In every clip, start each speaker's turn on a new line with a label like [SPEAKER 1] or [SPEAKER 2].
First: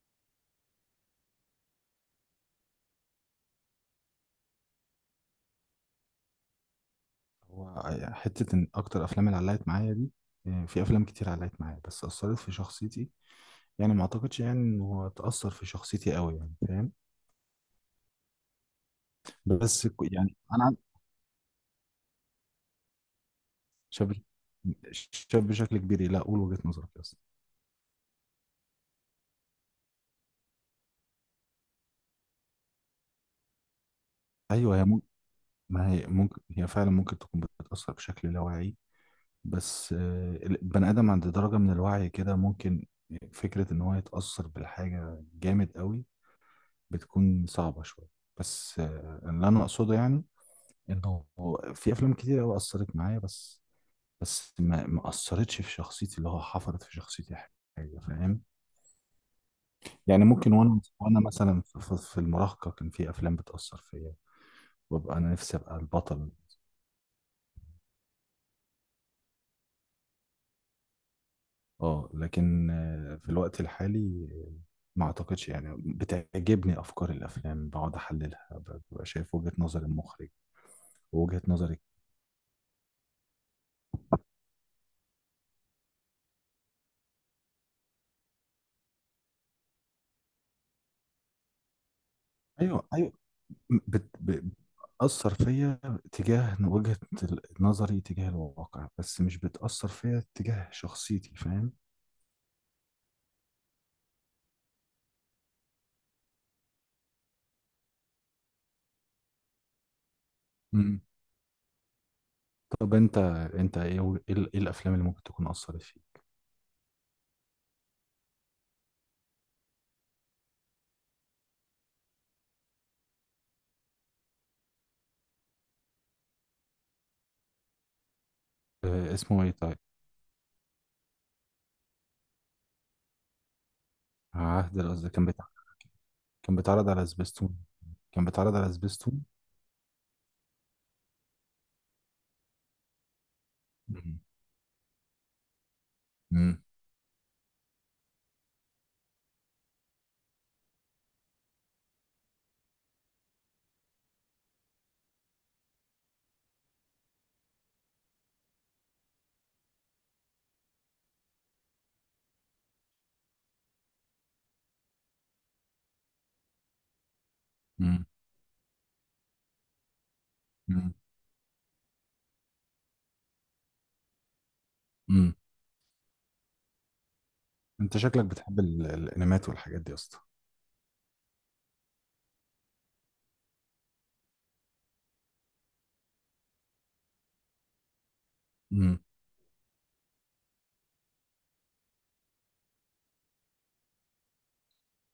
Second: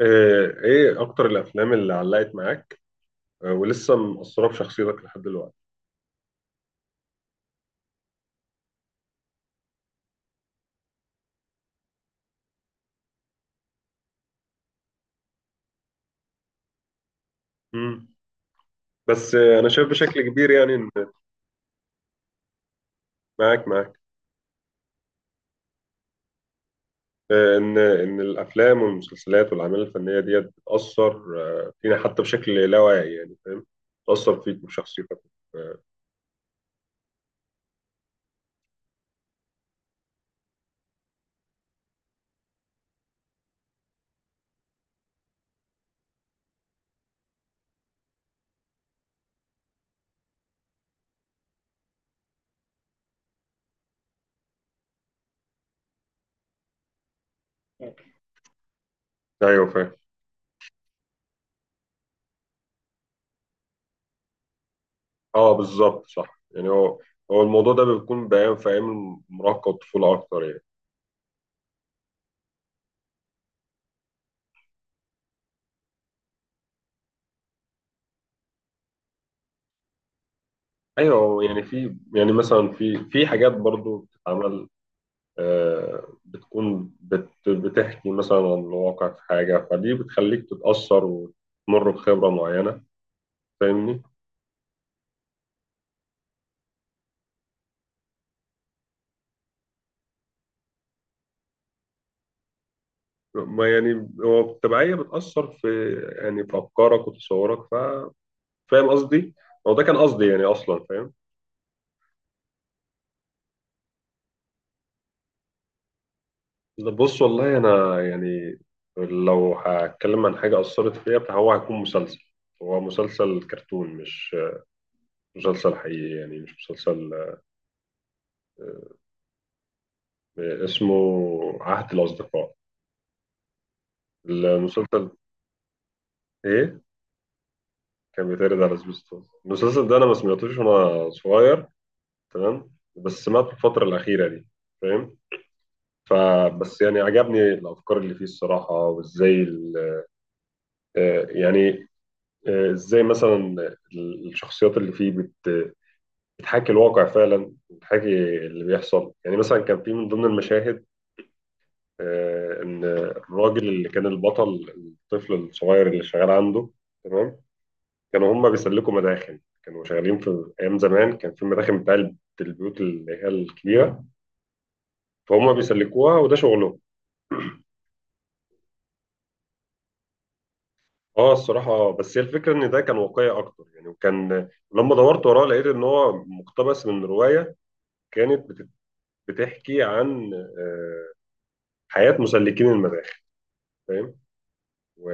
[SPEAKER 1] ايه اكتر الافلام اللي علقت معاك. ولسه مأثرة في شخصيتك لحد دلوقتي.
[SPEAKER 2] هو يعني حتة إن أكتر أفلام اللي علقت معايا دي. في أفلام كتير علقت معايا، بس أثرت في شخصيتي. يعني ما أعتقدش، يعني إن هو تأثر في شخصيتي أوي، يعني فاهم؟
[SPEAKER 1] مم. بس انا
[SPEAKER 2] بس
[SPEAKER 1] شايف بشكل
[SPEAKER 2] يعني
[SPEAKER 1] كبير
[SPEAKER 2] أنا
[SPEAKER 1] يعني ان معاك معاك.
[SPEAKER 2] شاب شاب بشكل كبير لا أقول وجهة نظرك أصلا.
[SPEAKER 1] ان الافلام والمسلسلات والاعمال الفنية ديت بتأثر فينا حتى بشكل لا واعي يعني فاهم. بتأثر فيك وفي
[SPEAKER 2] أيوه، هي ممكن.
[SPEAKER 1] شخصيتك. آه،
[SPEAKER 2] ما هي ممكن، هي فعلا ممكن تكون بتأثر بشكل لا واعي. بس البني آدم عند درجة من الوعي كده، ممكن فكرة إن هو يتأثر بالحاجة جامد أوي بتكون صعبة شوية. بس اللي أنا أقصده يعني انه في افلام كتير قوي اثرت معايا، بس ما اثرتش في شخصيتي، اللي هو حفرت في شخصيتي حاجه، فاهم؟
[SPEAKER 1] ايوه فاهم.
[SPEAKER 2] يعني ممكن وانا مثلا في المراهقه كان في افلام بتاثر فيا، وابقى انا
[SPEAKER 1] اه
[SPEAKER 2] نفسي ابقى
[SPEAKER 1] بالظبط
[SPEAKER 2] البطل.
[SPEAKER 1] صح يعني هو الموضوع ده بيكون بيان في ايام المراهقة والطفولة اكتر يعني.
[SPEAKER 2] اه، لكن في الوقت الحالي، ما اعتقدش، يعني بتعجبني افكار الافلام بقعد احللها ببقى شايف وجهه نظر المخرج ووجهه
[SPEAKER 1] ايوه يعني
[SPEAKER 2] نظري.
[SPEAKER 1] في يعني مثلا في حاجات برضو بتتعمل. بتكون بتحكي مثلا عن الواقع في حاجة فدي بتخليك تتأثر وتمر بخبرة معينة.
[SPEAKER 2] ايوه، ايوه.
[SPEAKER 1] فاهمني؟
[SPEAKER 2] بت... ب- بتأثر فيا تجاه وجهة نظري تجاه الواقع، بس مش بتأثر فيا تجاه شخصيتي، فاهم؟
[SPEAKER 1] ما يعني هو التبعية بتأثر في يعني في أفكارك وتصورك فاهم قصدي؟ هو ده كان قصدي يعني أصلا
[SPEAKER 2] مم.
[SPEAKER 1] فاهم؟
[SPEAKER 2] طب انت ايه و- ايه ال- إيه الافلام اللي ممكن تكون أثرت فيك؟
[SPEAKER 1] لا، بص والله أنا يعني لو هتكلم عن حاجة أثرت فيا فهو هيكون مسلسل. هو مسلسل كرتون مش مسلسل حقيقي يعني مش مسلسل.
[SPEAKER 2] اسمه ايه، طيب؟
[SPEAKER 1] اسمه عهد الأصدقاء
[SPEAKER 2] عهد، القصد
[SPEAKER 1] المسلسل.
[SPEAKER 2] كان بتاع كان
[SPEAKER 1] إيه؟
[SPEAKER 2] بيتعرض على سبيستون كان
[SPEAKER 1] كان
[SPEAKER 2] بيتعرض
[SPEAKER 1] بيتعرض
[SPEAKER 2] على
[SPEAKER 1] على
[SPEAKER 2] سبيستون.
[SPEAKER 1] سبيستون المسلسل ده انا ما سمعتوش وانا صغير. تمام. بس سمعته في الفتره
[SPEAKER 2] مم.
[SPEAKER 1] الاخيره دي. فاهم.
[SPEAKER 2] مم.
[SPEAKER 1] فبس يعني عجبني الافكار اللي فيه الصراحه وازاي يعني ازاي مثلا الشخصيات اللي فيه بتحاكي الواقع فعلا بتحاكي اللي بيحصل يعني مثلا كان في من ضمن المشاهد ان الراجل اللي كان البطل الطفل الصغير اللي شغال عنده. تمام.
[SPEAKER 2] مم.
[SPEAKER 1] كانوا هم بيسلكوا مداخن كانوا شغالين في ايام
[SPEAKER 2] مم.
[SPEAKER 1] زمان كان في مداخن بتاع البيوت اللي هي الكبيره
[SPEAKER 2] مم.
[SPEAKER 1] فهم بيسلكوها وده شغلهم.
[SPEAKER 2] انت شكلك بتحب الانميات والحاجات دي يا اسطى.
[SPEAKER 1] اه الصراحه بس هي الفكره ان ده كان واقعي اكتر يعني وكان لما دورت وراه لقيت ان هو مقتبس من روايه كانت
[SPEAKER 2] مم.
[SPEAKER 1] بتحكي عن حياه مسلكين المداخن. فاهم. و...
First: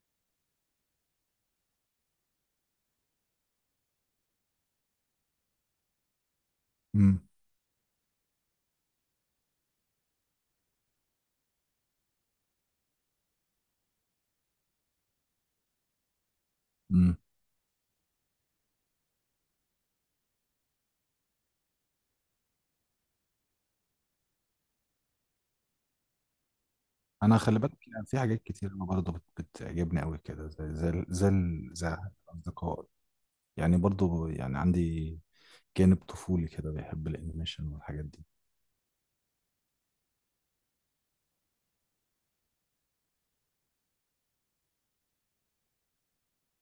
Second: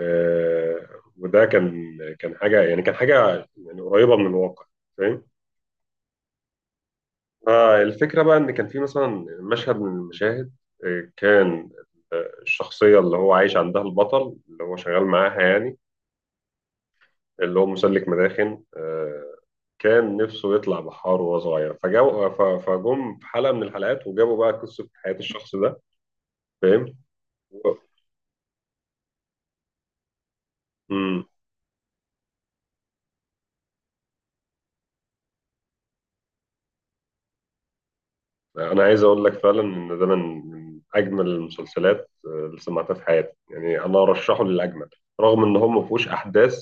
[SPEAKER 1] وده كان حاجه يعني كان حاجه يعني قريبه من الواقع. فاهم.
[SPEAKER 2] مم.
[SPEAKER 1] الفكرة بقى إن كان في مثلا مشهد من المشاهد كان الشخصية اللي هو عايش عندها البطل اللي هو شغال معاها يعني
[SPEAKER 2] مم.
[SPEAKER 1] اللي هو مسلك مداخن كان نفسه يطلع بحار وهو صغير فجم في حلقة من الحلقات وجابوا بقى قصة حياة الشخص ده. فاهم؟
[SPEAKER 2] انا، خلي
[SPEAKER 1] و-
[SPEAKER 2] بالك، يعني في حاجات كتير أنا برضه بتعجبني قوي كده،
[SPEAKER 1] مم.
[SPEAKER 2] زي الاصدقاء، يعني برضه، يعني عندي جانب طفولي كده بيحب الانيميشن والحاجات دي.
[SPEAKER 1] أنا عايز أقول لك فعلا إن ده من أجمل المسلسلات اللي سمعتها في حياتي يعني أنا أرشحه للأجمل رغم إن هو ما فيهوش أحداث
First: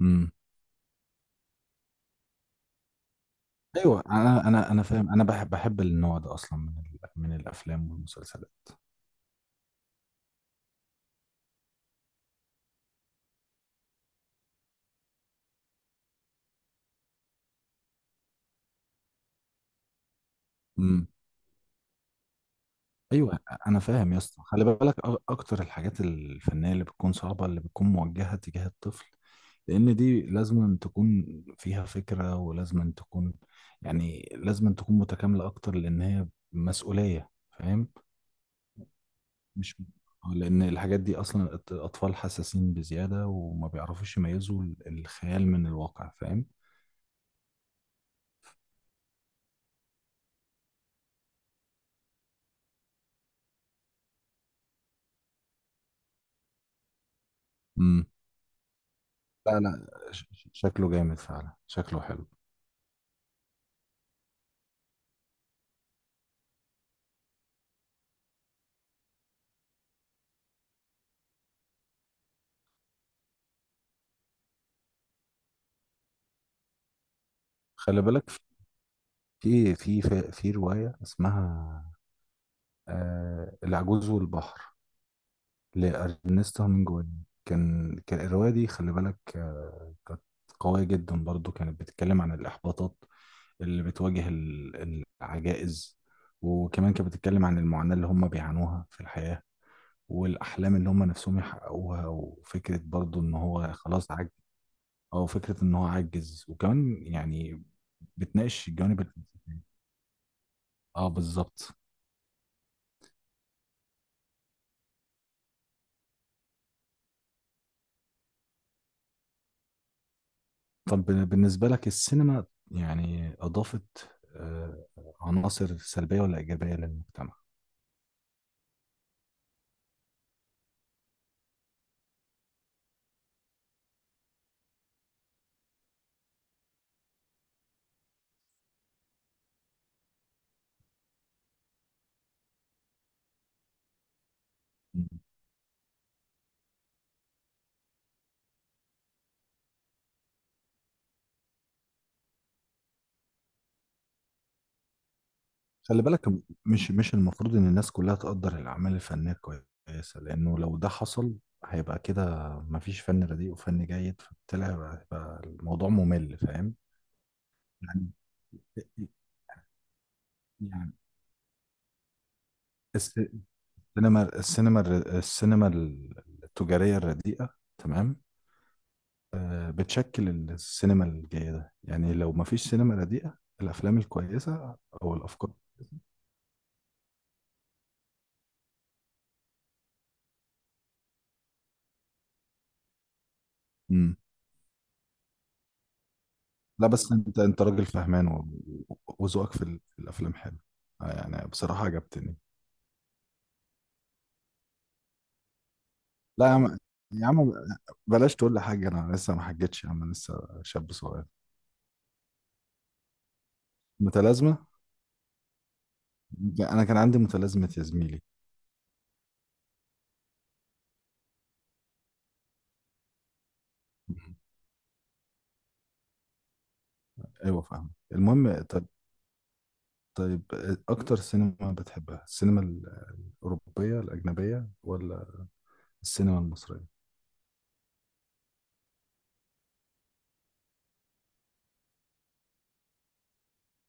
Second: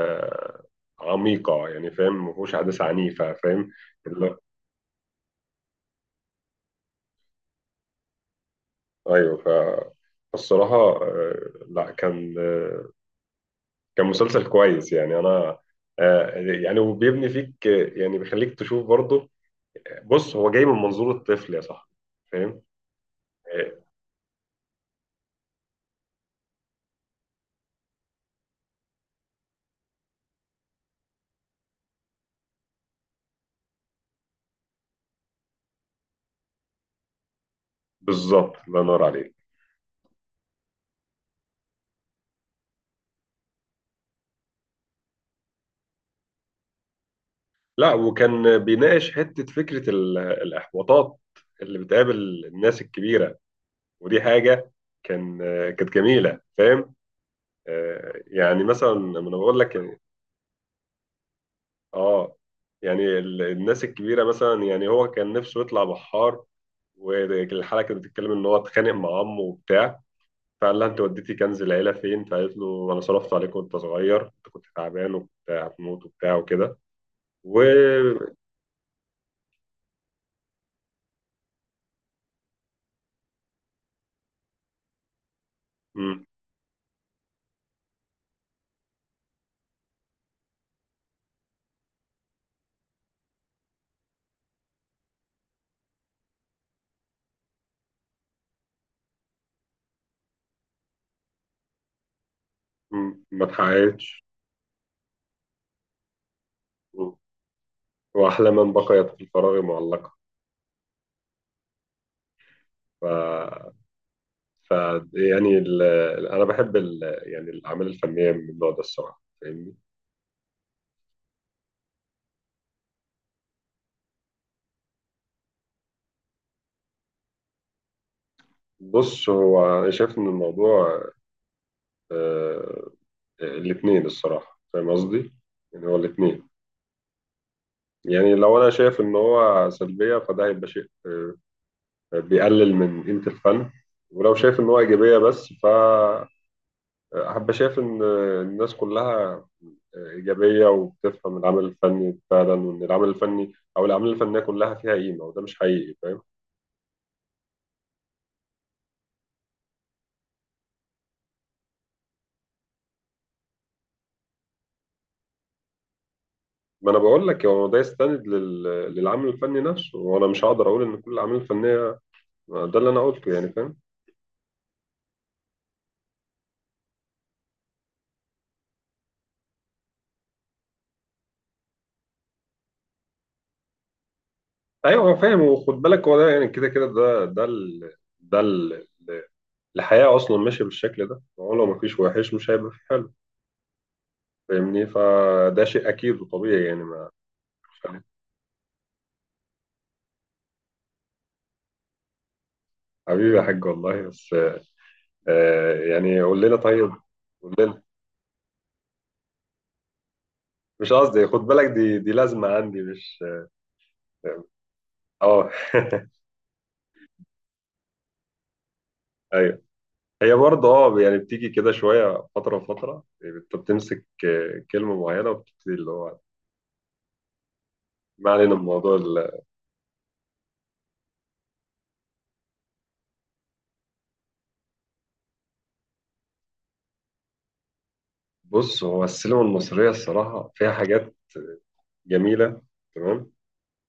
[SPEAKER 2] امم.
[SPEAKER 1] عميقة يعني فاهم ما فيهوش حدث عنيفة فاهم.
[SPEAKER 2] ايوه،
[SPEAKER 1] اللي-
[SPEAKER 2] انا فاهم، انا بحب النوع ده اصلا من الافلام والمسلسلات.
[SPEAKER 1] أيوه فالصراحة آه، لا كان مسلسل كويس يعني أنا يعني وبيبني فيك يعني بيخليك تشوف برضه. بص هو جاي من
[SPEAKER 2] امم.
[SPEAKER 1] منظور الطفل يا صاحبي. فاهم
[SPEAKER 2] ايوه،
[SPEAKER 1] آه،
[SPEAKER 2] انا فاهم يا اسطى. خلي بالك، اكتر الحاجات الفنيه اللي بتكون صعبه، اللي بتكون موجهه تجاه الطفل، لان دي لازم أن تكون فيها فكره، ولازم أن تكون، يعني لازم أن تكون متكامله اكتر، لان هي مسؤوليه، فاهم؟
[SPEAKER 1] بالظبط الله ينور عليك.
[SPEAKER 2] مش، لان الحاجات دي اصلا الاطفال حساسين بزياده، وما بيعرفوش يميزوا الخيال من الواقع، فاهم؟
[SPEAKER 1] لا وكان بيناقش حتة فكرة الإحباطات اللي بتقابل الناس الكبيرة. ودي حاجة كانت جميلة فاهم.
[SPEAKER 2] امم.
[SPEAKER 1] يعني مثلا لما أنا بقول
[SPEAKER 2] لا،
[SPEAKER 1] لك
[SPEAKER 2] لا، شكله جامد فعلا، شكله حلو.
[SPEAKER 1] اه يعني الناس الكبيره مثلا يعني هو كان نفسه يطلع بحار والحلقه كانت بتتكلم ان هو اتخانق مع عمه وبتاع فقال لها انت وديتي كنز العيله فين فقالت له انا صرفت عليك وانت صغير انت كنت تعبان وكنت هتموت وبتاع وكده. و
[SPEAKER 2] خلي بالك، في روايه اسمها العجوز والبحر
[SPEAKER 1] م-
[SPEAKER 2] لأرنست هامينجواي. كان الرواية دي، خلي بالك، كانت قوية جدا برضو، كانت بتتكلم عن الإحباطات اللي بتواجه العجائز، وكمان كانت بتتكلم عن المعاناة اللي هم بيعانوها في الحياة، والأحلام اللي هم نفسهم يحققوها، وفكرة برضو إن
[SPEAKER 1] ما
[SPEAKER 2] هو خلاص
[SPEAKER 1] اتحققتش.
[SPEAKER 2] عجز، أو فكرة إن هو عجز، وكمان
[SPEAKER 1] م.
[SPEAKER 2] يعني
[SPEAKER 1] واحلى
[SPEAKER 2] بتناقش
[SPEAKER 1] من
[SPEAKER 2] الجوانب
[SPEAKER 1] بقيت في الفراغ معلقه.
[SPEAKER 2] اه، بالظبط.
[SPEAKER 1] ف ف يعني انا بحب يعني الاعمال الفنيه من النوع ده الصراحه فاهمني.
[SPEAKER 2] طب بالنسبة لك، السينما يعني أضافت آه، عناصر سلبية ولا إيجابية للمجتمع؟
[SPEAKER 1] بص هو أنا شايف إن الموضوع آه، الاتنين الصراحة فاهم قصدي؟ يعني هو الاتنين يعني لو أنا شايف إن هو سلبية فده هيبقى شيء بيقلل من قيمة الفن. ولو شايف إن هو
[SPEAKER 2] مم.
[SPEAKER 1] إيجابية بس فهبقى شايف إن الناس كلها إيجابية وبتفهم العمل الفني فعلا وإن العمل الفني أو الأعمال الفنية كلها فيها قيمة وده مش حقيقي
[SPEAKER 2] خلي
[SPEAKER 1] فاهم؟
[SPEAKER 2] بالك، مش المفروض إن الناس كلها تقدر الأعمال الفنية كويسة، لأنه لو ده حصل هيبقى كده مفيش فن رديء وفن جيد، فبالتالي هيبقى الموضوع ممل، فاهم؟
[SPEAKER 1] ما أنا بقول لك هو ده
[SPEAKER 2] يعني
[SPEAKER 1] يستند للعمل الفني نفسه وأنا مش هقدر أقول
[SPEAKER 2] يعني
[SPEAKER 1] إن كل الأعمال الفنية ده اللي انا
[SPEAKER 2] الس-
[SPEAKER 1] قلته يعني فاهم.
[SPEAKER 2] السينما التجارية الرديئة، تمام، بتشكل السينما الجيدة. يعني لو ما فيش سينما رديئة، الأفلام الكويسة،
[SPEAKER 1] ايوه
[SPEAKER 2] أو
[SPEAKER 1] هو فاهم
[SPEAKER 2] الأفكار.
[SPEAKER 1] وخد بالك هو ده يعني كده ده ال... الحياه اصلا ماشيه بالشكل ده هو لو مفيش وحش مش هيبقى في حلو.
[SPEAKER 2] مم.
[SPEAKER 1] فاهمني فده شيء اكيد وطبيعي يعني
[SPEAKER 2] لا،
[SPEAKER 1] ما.
[SPEAKER 2] بس أنت راجل فهمان، وذوقك في الأفلام حلو، يعني بصراحة عجبتني.
[SPEAKER 1] حبيبي يا حاج والله بس يعني قول
[SPEAKER 2] لا يا
[SPEAKER 1] لنا
[SPEAKER 2] عم،
[SPEAKER 1] طيب
[SPEAKER 2] يا عم،
[SPEAKER 1] قول لنا
[SPEAKER 2] بلاش تقول لي حاجة، أنا لسه ما حجتش يا عم، أنا لسه
[SPEAKER 1] مش
[SPEAKER 2] شاب صغير.
[SPEAKER 1] قصدي خد بالك دي لازمه عندي مش
[SPEAKER 2] متلازمة.
[SPEAKER 1] اه
[SPEAKER 2] أنا كان عندي متلازمة يا زميلي.
[SPEAKER 1] ايوه. هي برضه اه يعني بتيجي كده شويه فتره فتره انت بتمسك
[SPEAKER 2] مم.
[SPEAKER 1] كلمه معينه وبتبتدي اللي هو.
[SPEAKER 2] أيوه، فاهم،
[SPEAKER 1] ما علينا من
[SPEAKER 2] المهم، طيب
[SPEAKER 1] موضوع.
[SPEAKER 2] طيب أكتر سينما بتحبها، السينما الأوروبية الأجنبية ولا السينما المصرية؟
[SPEAKER 1] بص هو السينما المصرية الصراحة فيها حاجات جميلة. تمام.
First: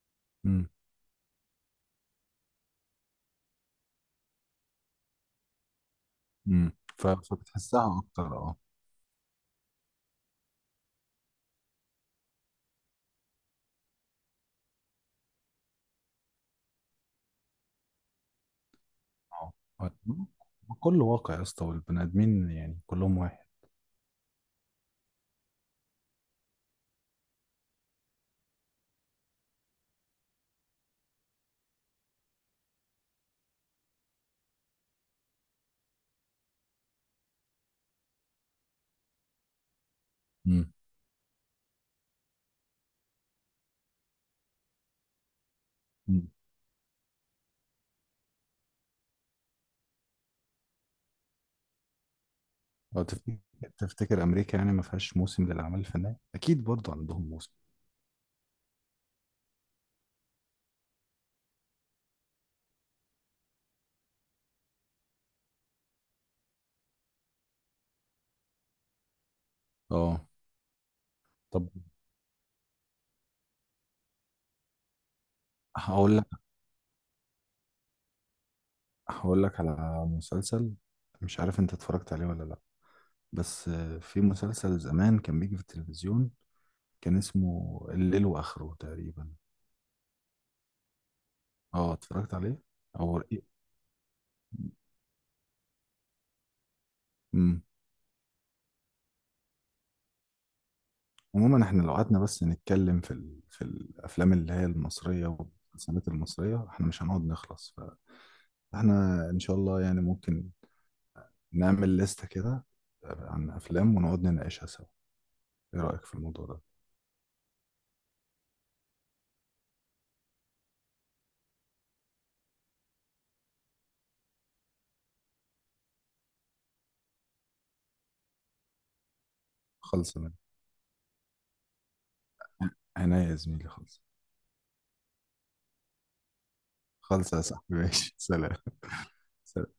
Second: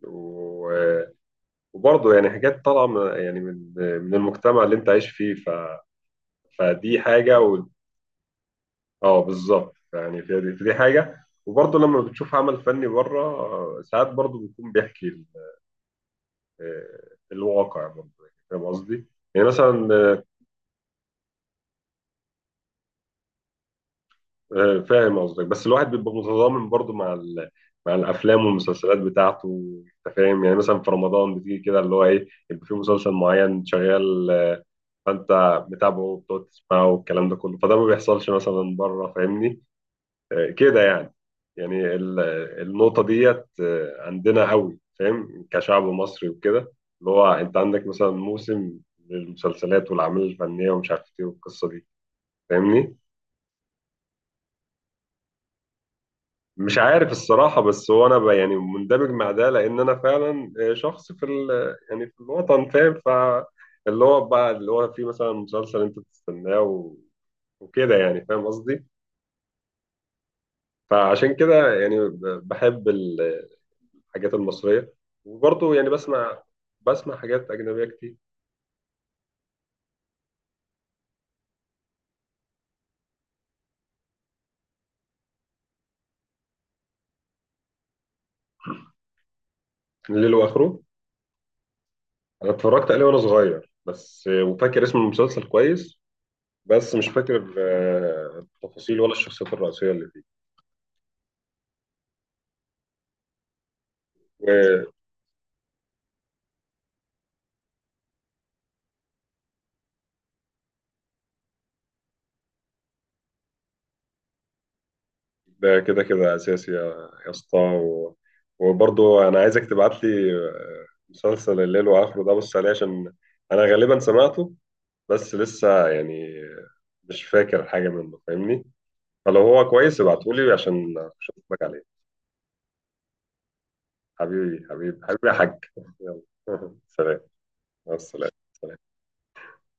[SPEAKER 1] و- وبرضه يعني حاجات طالعة يعني من المجتمع اللي أنت عايش فيه فدي حاجة
[SPEAKER 2] فبتحسها اكتر، اه.
[SPEAKER 1] أه بالظبط يعني في دي حاجة وبرضه لما بتشوف عمل فني بره ساعات برضه بيكون بيحكي الواقع برضه يعني فاهم قصدي؟ يعني
[SPEAKER 2] اه،
[SPEAKER 1] مثلا
[SPEAKER 2] آه. كله واقع يا اسطى، والبني ادمين يعني كلهم واحد.
[SPEAKER 1] فاهم قصدك بس الواحد بيبقى متضامن برضو مع مع الافلام والمسلسلات بتاعته. انت فاهم يعني مثلا في رمضان بتيجي كده اللي هو ايه يبقى في مسلسل معين شغال فانت متابعه وبتقعد تسمعه والكلام ده كله فده ما بيحصلش مثلا بره فاهمني.
[SPEAKER 2] امم،
[SPEAKER 1] كده يعني يعني النقطة ديت عندنا قوي فاهم كشعب
[SPEAKER 2] امم.
[SPEAKER 1] مصري وكده. اللي هو انت عندك مثلا موسم للمسلسلات والاعمال الفنية ومش عارف ايه والقصة دي فاهمني.
[SPEAKER 2] لو تفتكر امريكا يعني ما فيهاش موسم للاعمال الفنيه؟ اكيد
[SPEAKER 1] مش
[SPEAKER 2] برضو
[SPEAKER 1] عارف
[SPEAKER 2] عندهم موسم.
[SPEAKER 1] الصراحة بس هو أنا بقى يعني مندمج مع ده لأن أنا فعلا شخص في ال يعني في الوطن فاهم فاللي هو بقى اللي هو فيه مثلا مسلسل أنت بتستناه وكده يعني فاهم قصدي.
[SPEAKER 2] اه،
[SPEAKER 1] فعشان
[SPEAKER 2] طب
[SPEAKER 1] كده يعني بحب الحاجات المصرية وبرضه يعني
[SPEAKER 2] هقول لك
[SPEAKER 1] بسمع حاجات أجنبية كتير.
[SPEAKER 2] هقول لك على مسلسل، مش عارف انت اتفرجت عليه ولا لا. بس في مسلسل زمان كان بيجي في التلفزيون، كان اسمه الليل واخره تقريبا.
[SPEAKER 1] ليل وآخره
[SPEAKER 2] اه، اتفرجت
[SPEAKER 1] أنا
[SPEAKER 2] عليه.
[SPEAKER 1] اتفرجت عليه وأنا
[SPEAKER 2] او،
[SPEAKER 1] صغير بس وفاكر اسم المسلسل كويس بس مش فاكر
[SPEAKER 2] امم.
[SPEAKER 1] التفاصيل ولا الشخصيات الرئيسية اللي
[SPEAKER 2] عموما احنا لو قعدنا بس نتكلم في الافلام اللي هي
[SPEAKER 1] فيه.
[SPEAKER 2] المصريه والمسلسلات المصريه، احنا مش هنقعد نخلص. فاحنا ان شاء الله يعني ممكن نعمل لستة كده عن افلام، ونقعد نناقشها سوا.
[SPEAKER 1] ده
[SPEAKER 2] ايه
[SPEAKER 1] كده
[SPEAKER 2] رايك في
[SPEAKER 1] كده
[SPEAKER 2] الموضوع ده؟
[SPEAKER 1] اساسي يا اسطى وبرضه انا عايزك تبعت لي مسلسل الليل واخره ده بص عليه عشان انا غالبا سمعته بس لسه يعني مش فاكر حاجه منه فاهمني. فلو هو كويس
[SPEAKER 2] خلص من
[SPEAKER 1] ابعته لي عشان اشوفك عليه.
[SPEAKER 2] عينيا يا زميلي. خلص،
[SPEAKER 1] حبيبي حبيبي حبيبي يا حاج. يلا سلام.
[SPEAKER 2] خلص يا صاحبي،
[SPEAKER 1] مع
[SPEAKER 2] ماشي، سلام،
[SPEAKER 1] السلامه.
[SPEAKER 2] سلام.